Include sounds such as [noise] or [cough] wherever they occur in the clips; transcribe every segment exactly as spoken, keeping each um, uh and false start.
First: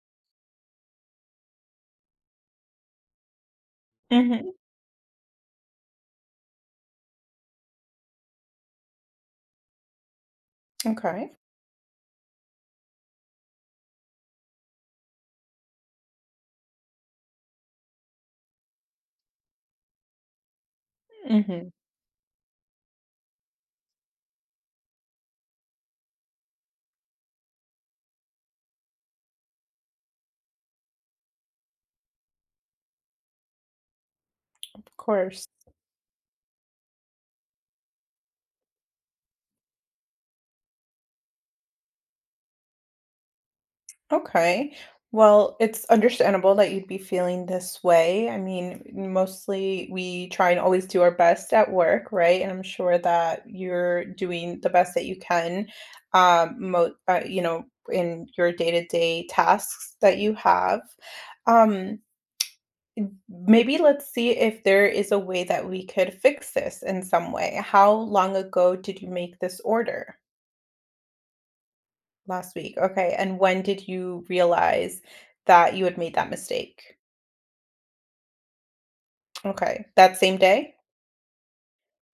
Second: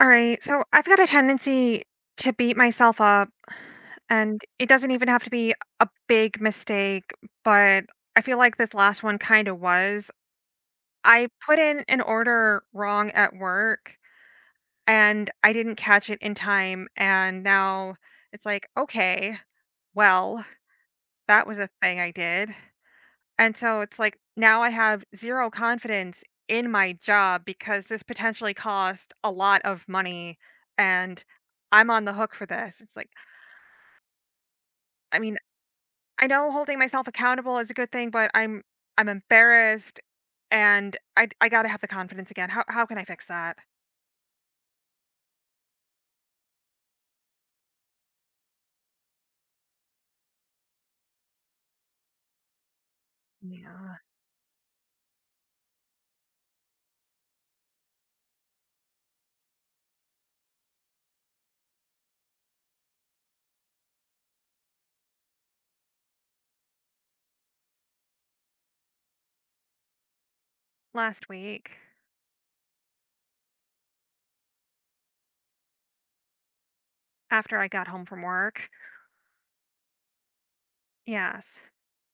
All right. So I've got a tendency to beat myself up, and Mhm. it doesn't even have to be a big mistake, but I feel like this last one kind of was. I Okay. put in an order wrong at work and I didn't catch it in time. And now it's like, okay, well, that was a Mhm. thing I did. And so it's like now I have zero confidence in my job because this potentially cost a lot of money and I'm on the hook for this. It's like Of I mean, course. I know holding myself accountable is a good thing, but I'm I'm embarrassed and I I got to have the confidence again. How how can I fix that? Okay. Well, it's understandable that you'd be feeling this way. I mean, mostly we try and always do our best at work, right? And I'm sure that Yeah. you're doing the best that you can, um, mo- uh, you know, in your day-to-day tasks that you have. Um, Maybe let's see if there is a way that we could fix this in some way. How long ago did you make this order? Last week. Last week, okay, and when did you realize that you had made that mistake? After I got home from work. Okay, that same day? Yes.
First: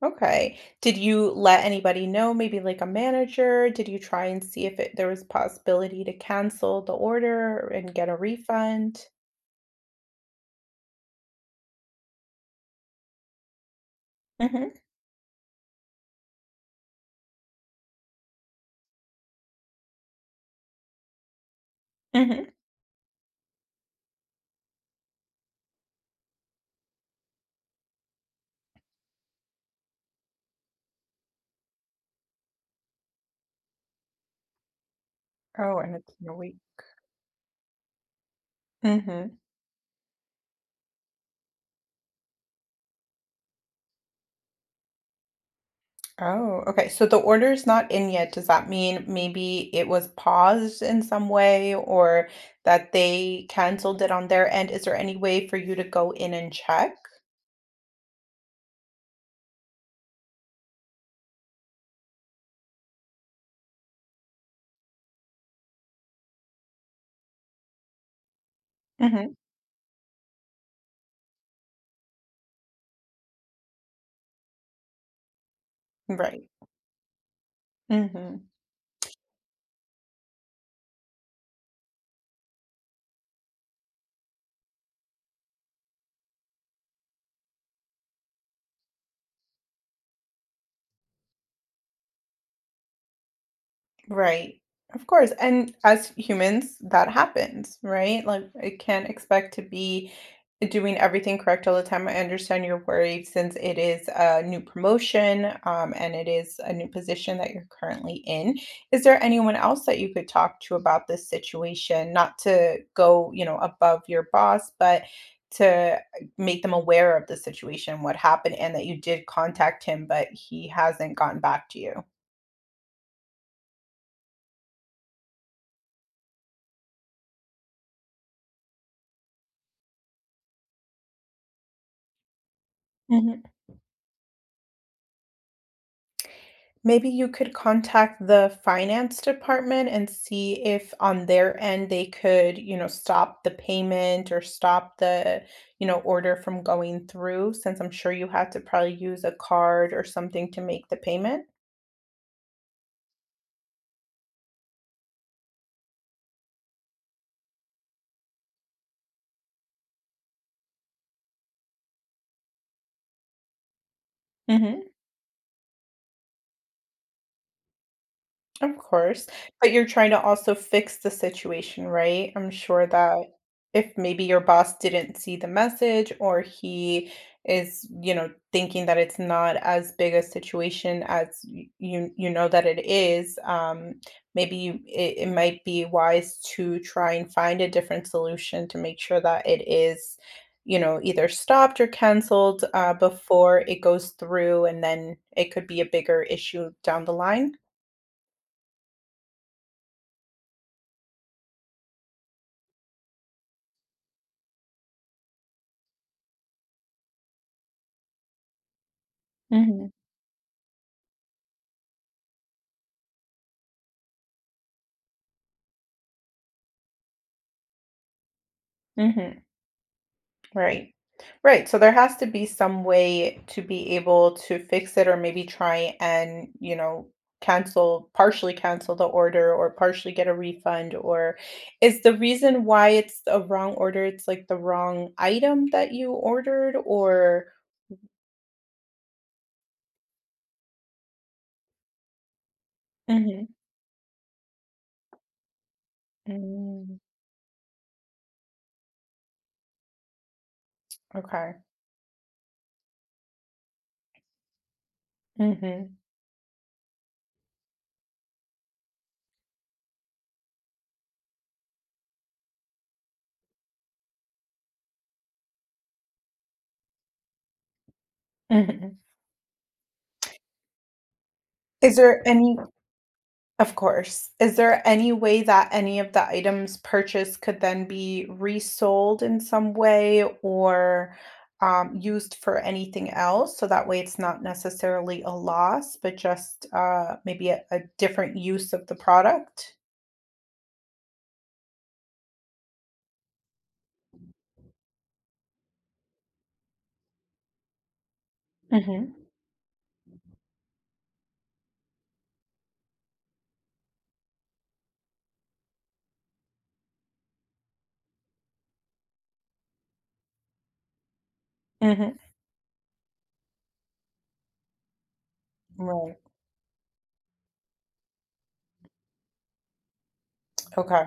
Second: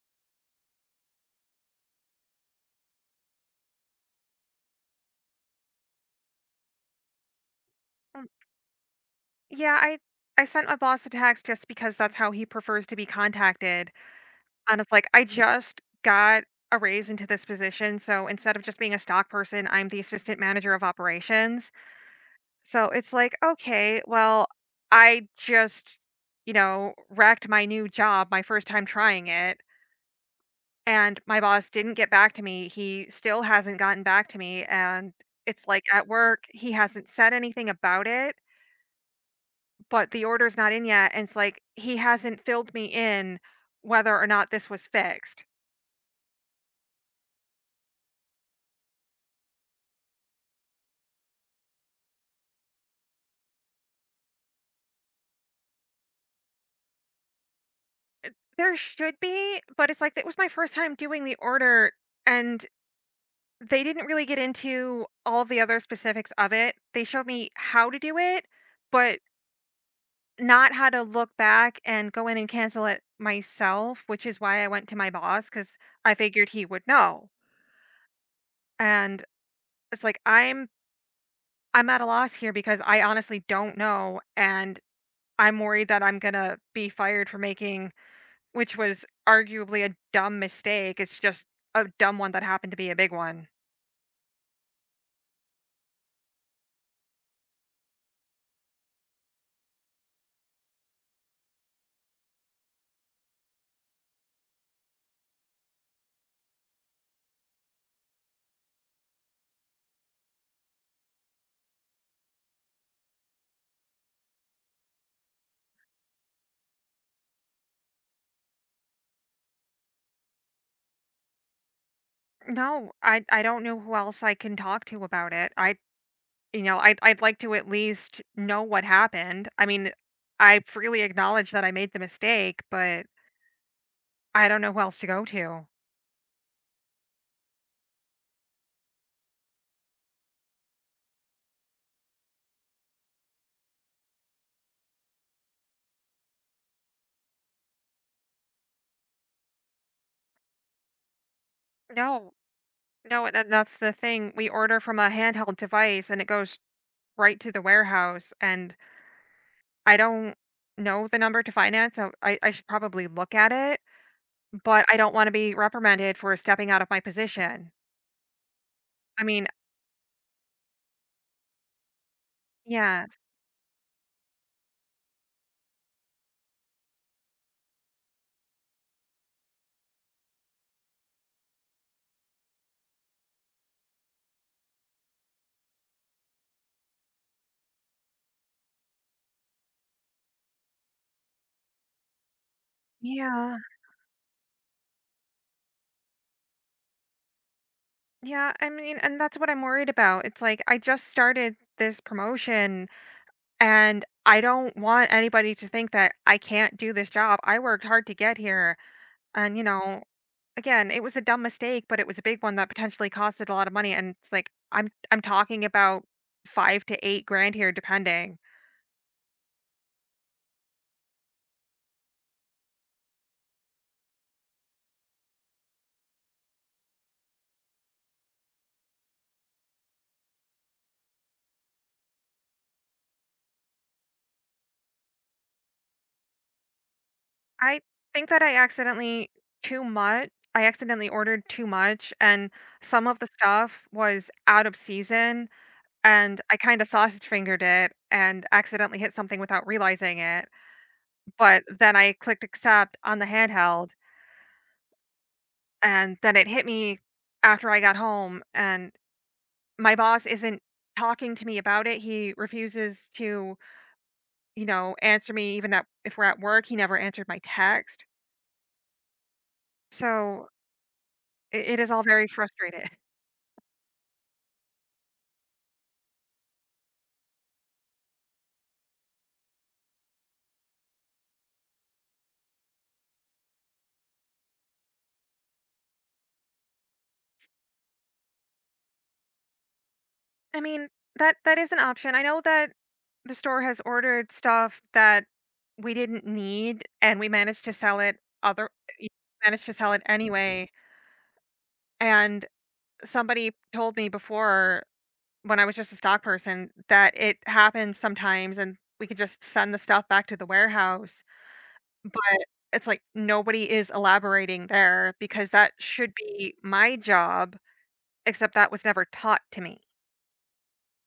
Okay. Did you let anybody know, maybe like a manager? Did you try and see if it there was a possibility to cancel the order and get a Um, refund? Yeah, I I sent my boss a text just because that's how he prefers to be contacted. Mhm, And it's like, I just got a raise into this position. So instead of just being a stock person, I'm the assistant manager of operations. mhm. So it's like, okay, well, I just, you know, wrecked my new job my first time trying it. And my boss didn't get back to me. He still hasn't gotten back to me. And it's Oh, like and at it's in a work, week. he hasn't said anything about it, Mhm. but the order's not in yet. And it's like, he hasn't filled me in whether or not this was fixed. Oh, okay, so the order's not in yet, does that mean maybe it was paused in some way or that they canceled it on their end? Is there any way for you to go in and check? There should be, but it's like that was my first time doing the order, and they didn't really get into all of the other specifics of it. They showed me how to do it, but Mhm. not how to look back and go in and cancel it myself, which is why I went to my boss because I Right. figured he would know. Mhm. And it's like I'm I'm at a loss here because I honestly don't know, and I'm worried that I'm gonna be fired for making. Which was arguably a dumb mistake, it's just a dumb one that happened to be a big one. Right. Of course. And as humans, that happens, right? Like, I can't expect to be doing everything correct all the time. I understand you're worried since it is a new promotion, um, and it is a new position that you're currently in. Is there anyone else that you could talk to about this situation? Not to go, you know, above your boss, but to make them aware of the situation, what happened, and that you did contact him, but he hasn't gotten back to you. No, I I don't know who else I can talk to about it. I you know, I I'd I'd like to at least know what happened. I mean, I freely acknowledge that I made the mistake, but Mhm. I don't know who else to go to. Maybe you could contact the finance department and see if on their end they could, you know, stop the payment or stop the, you know, order from going through, since I'm sure you had to probably use a card or something to make the payment. No, no, and that's the thing. We order from a handheld device and it goes right to the warehouse and I don't know the number to finance, so I, I should probably look at it. But Mhm. I don't wanna be reprimanded for stepping out of my position. Of I course, mean. but you're trying to also fix the situation, right? I'm sure Yes. that if maybe your boss didn't see the message or he is, you know, thinking that it's not as big a situation as y- you you know that it is, um, maybe you, it, it might be wise to try and find a different solution to make sure that it is, you know, either stopped or canceled uh, Yeah. before it goes through, and then it could be a bigger issue down the line. Yeah, I mean, and that's what I'm worried about. It's like, I just started this promotion, and I don't want anybody to think that I can't do this job. I worked hard to get here, and, you know, again, it was a dumb mistake, but it was a big one that potentially costed a lot of money, and it's like, I'm I'm talking about five to eight grand here depending. Mhm. Right. Right. So there has to be some way to be able to fix it, or maybe try and, you know, cancel, partially cancel the order or partially get a refund. Or is the reason why it's a wrong order, it's like the wrong item that you ordered, or I think that I accidentally too much. I accidentally ordered too much and some of the Mhm. stuff was out of season and I kind of Mm, sausage fingered it and accidentally hit something without realizing it. okay. But then I clicked accept on the handheld Hmm. and then it hit me after I got home and my boss isn't talking to me about it. He refuses to, you know, answer me even at, if we're at work. He never answered my text. Hmm. So it, it is Is all there very any frustrated. Of course. Is there any way that any of the items purchased could then be resold in some way or um, used for anything else? So that way it's not necessarily a loss, but just uh, maybe a, a different use of the product? I mean, that that is an option. I know that the store has ordered stuff that we didn't need and we managed to sell it other Hmm. y- managed to sell it anyway. And somebody told me before when I was just a stock person that it happens sometimes and we could just send the stuff back to the warehouse. Hmm. But it's like nobody is elaborating there because that should Right. be my job, except that was never taught to me. Okay.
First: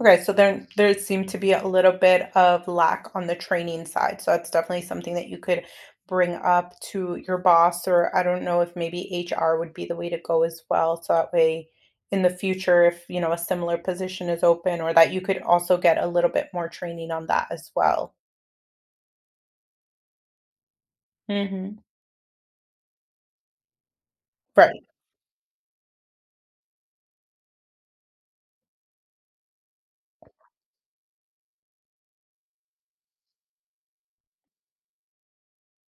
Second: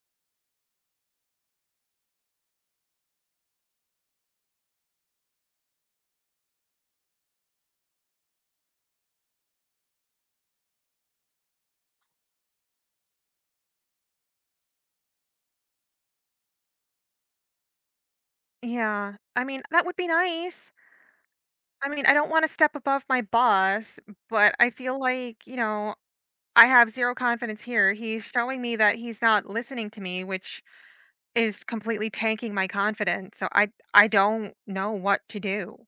Okay, so then there seemed to be a little bit of lack on the training side. So that's definitely something that you could bring up to your boss, or I don't know if maybe H R would be the way to go as well. So that way, in the future, if you know a similar position is open, or that you could also get a little bit more training on that as well. Yeah. I mean, that would be nice. Hmm. I mean, I don't wanna step above my boss, but I Right. feel like, you know, I have zero confidence here. He's showing me that he's not listening to me, which is completely tanking my confidence, so I I don't know what to do.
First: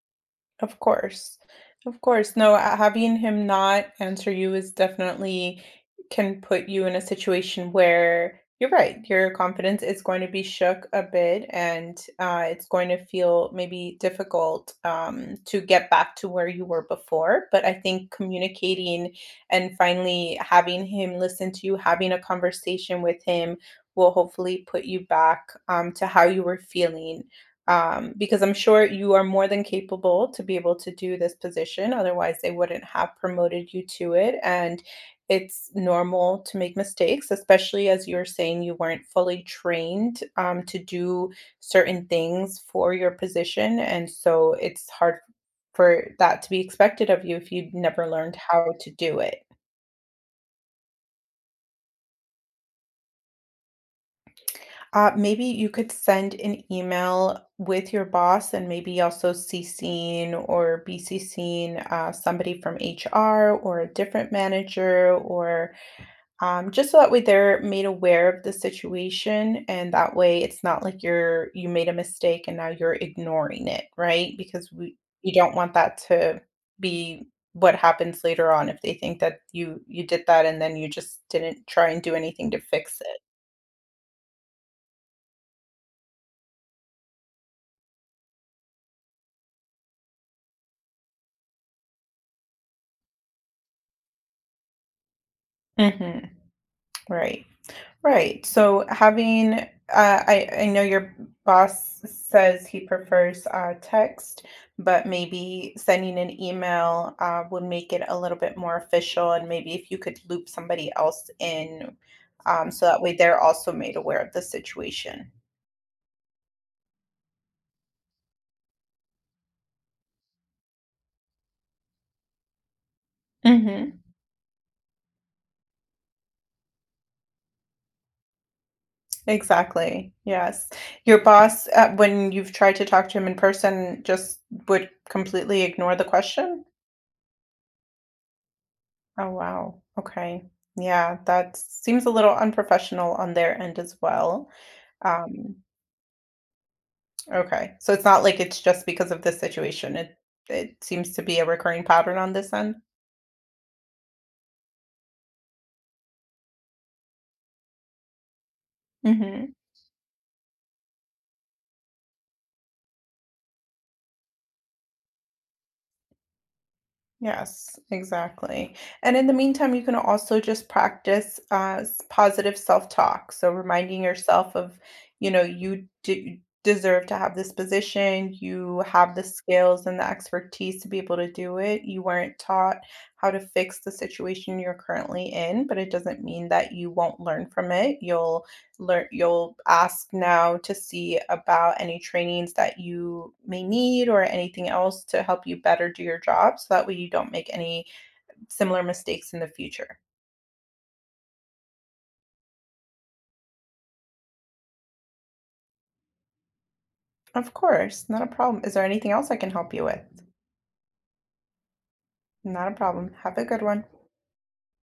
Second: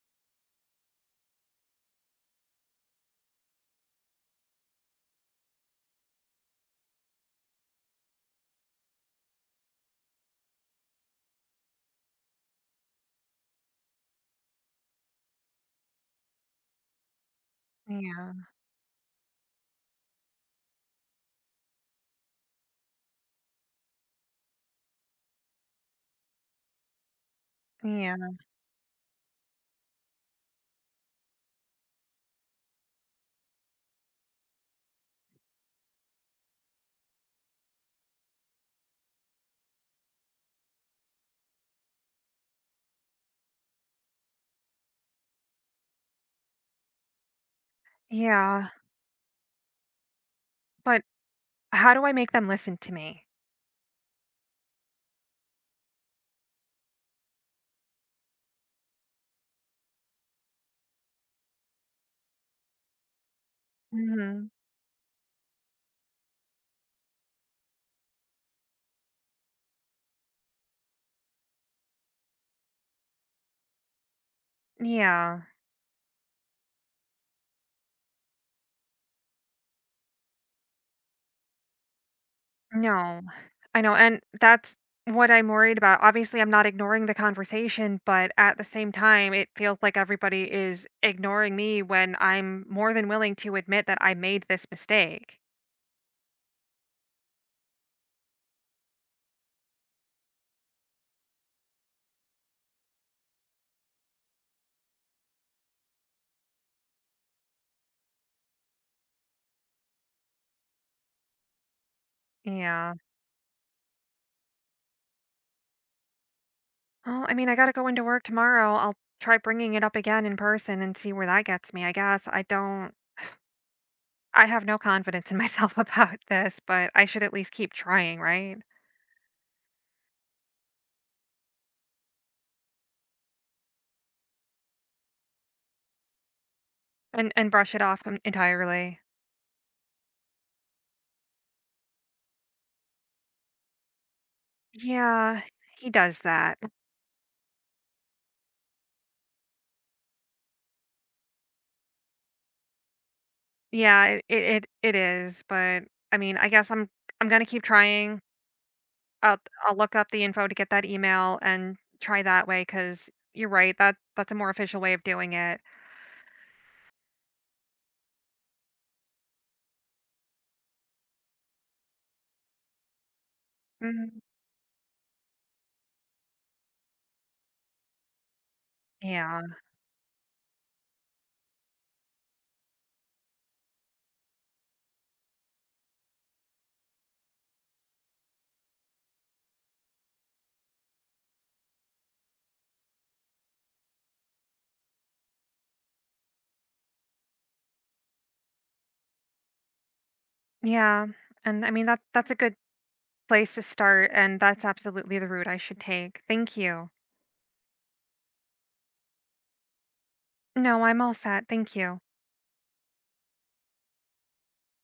Of course. Of course. No, ha having him not answer you is definitely can put you in a situation where you're right, your confidence is going to be shook a bit, and, uh, it's going to feel maybe difficult, um, to get back to where you were before, but I think Yeah. communicating and finally having him listen to you, having a conversation with him will hopefully put you back, um, to how you were feeling, um, Yeah. because I'm sure you are more than capable to be able to do this position. Otherwise, they wouldn't have promoted you to it. And it's normal to make mistakes, especially as you're saying you weren't fully trained um, to do certain things for your position. And so it's hard for that to be expected of you if you never learned how Yeah. to do it. But how do I make them listen to me? Uh, maybe you could send an email with your boss and maybe also CCing or BCCing uh, somebody from H R or a different Mhm. manager or um, just so that way they're made aware of the situation, and that way it's not like you're you made a mistake and now you're ignoring it, right? Because we you Yeah. don't want that to be what happens later on if they think that you you did that and then you just didn't try and do anything to fix No, it. I know, and that's what I'm worried about. Obviously, I'm not ignoring the conversation, but at the same time, it feels like everybody is ignoring me when I'm more than willing to admit that I made this mistake. Hmm. Right. Right. So having, uh, I I know your boss says he prefers uh, text, but maybe sending an email uh, would make it a little bit more official, and maybe if you could loop somebody else in, um, so Yeah. that way they're also made aware of the situation. Well, I mean, I gotta go into work tomorrow. I'll try bringing it up again in person and see where that gets me. I guess I don't, Mm-hmm. I have no confidence in myself [laughs] about this, but I should at least keep trying, right? Exactly. Yes. Your boss, uh, when you've tried to talk to him in person, just would completely ignore the question. And and brush it off com- entirely. Oh, wow. Okay. Yeah, that seems a little unprofessional on their end as well. Yeah, Um, he does that. okay. So it's not like it's just because of this situation. It it seems to be a recurring pattern on this end. Yeah, it it it it is, but I mean, I guess I'm I'm gonna keep trying. I'll Hmm. I'll look up the info to get that email and try that way. Because 'cause you're right, that that's a more official way of doing it. Yes, exactly. And in the meantime, you can also just practice uh, s- positive self-talk. So reminding Mhm. yourself of, you know, you do deserve to have this position. You have the Yeah. skills and the expertise to be able to do it. You weren't taught how to fix the situation you're currently in, but it doesn't mean that you won't learn from it. You'll learn, you'll ask now to see about any trainings that you may need or anything else to help you better do your job so that way you don't make any similar mistakes in the future. Yeah, and I mean, that that's a good place to start, and that's absolutely the route I should take. Thank you. Of course, not a problem. Is there anything else I can help you with? No, I'm all set, thank you. Not a problem. Have a good one.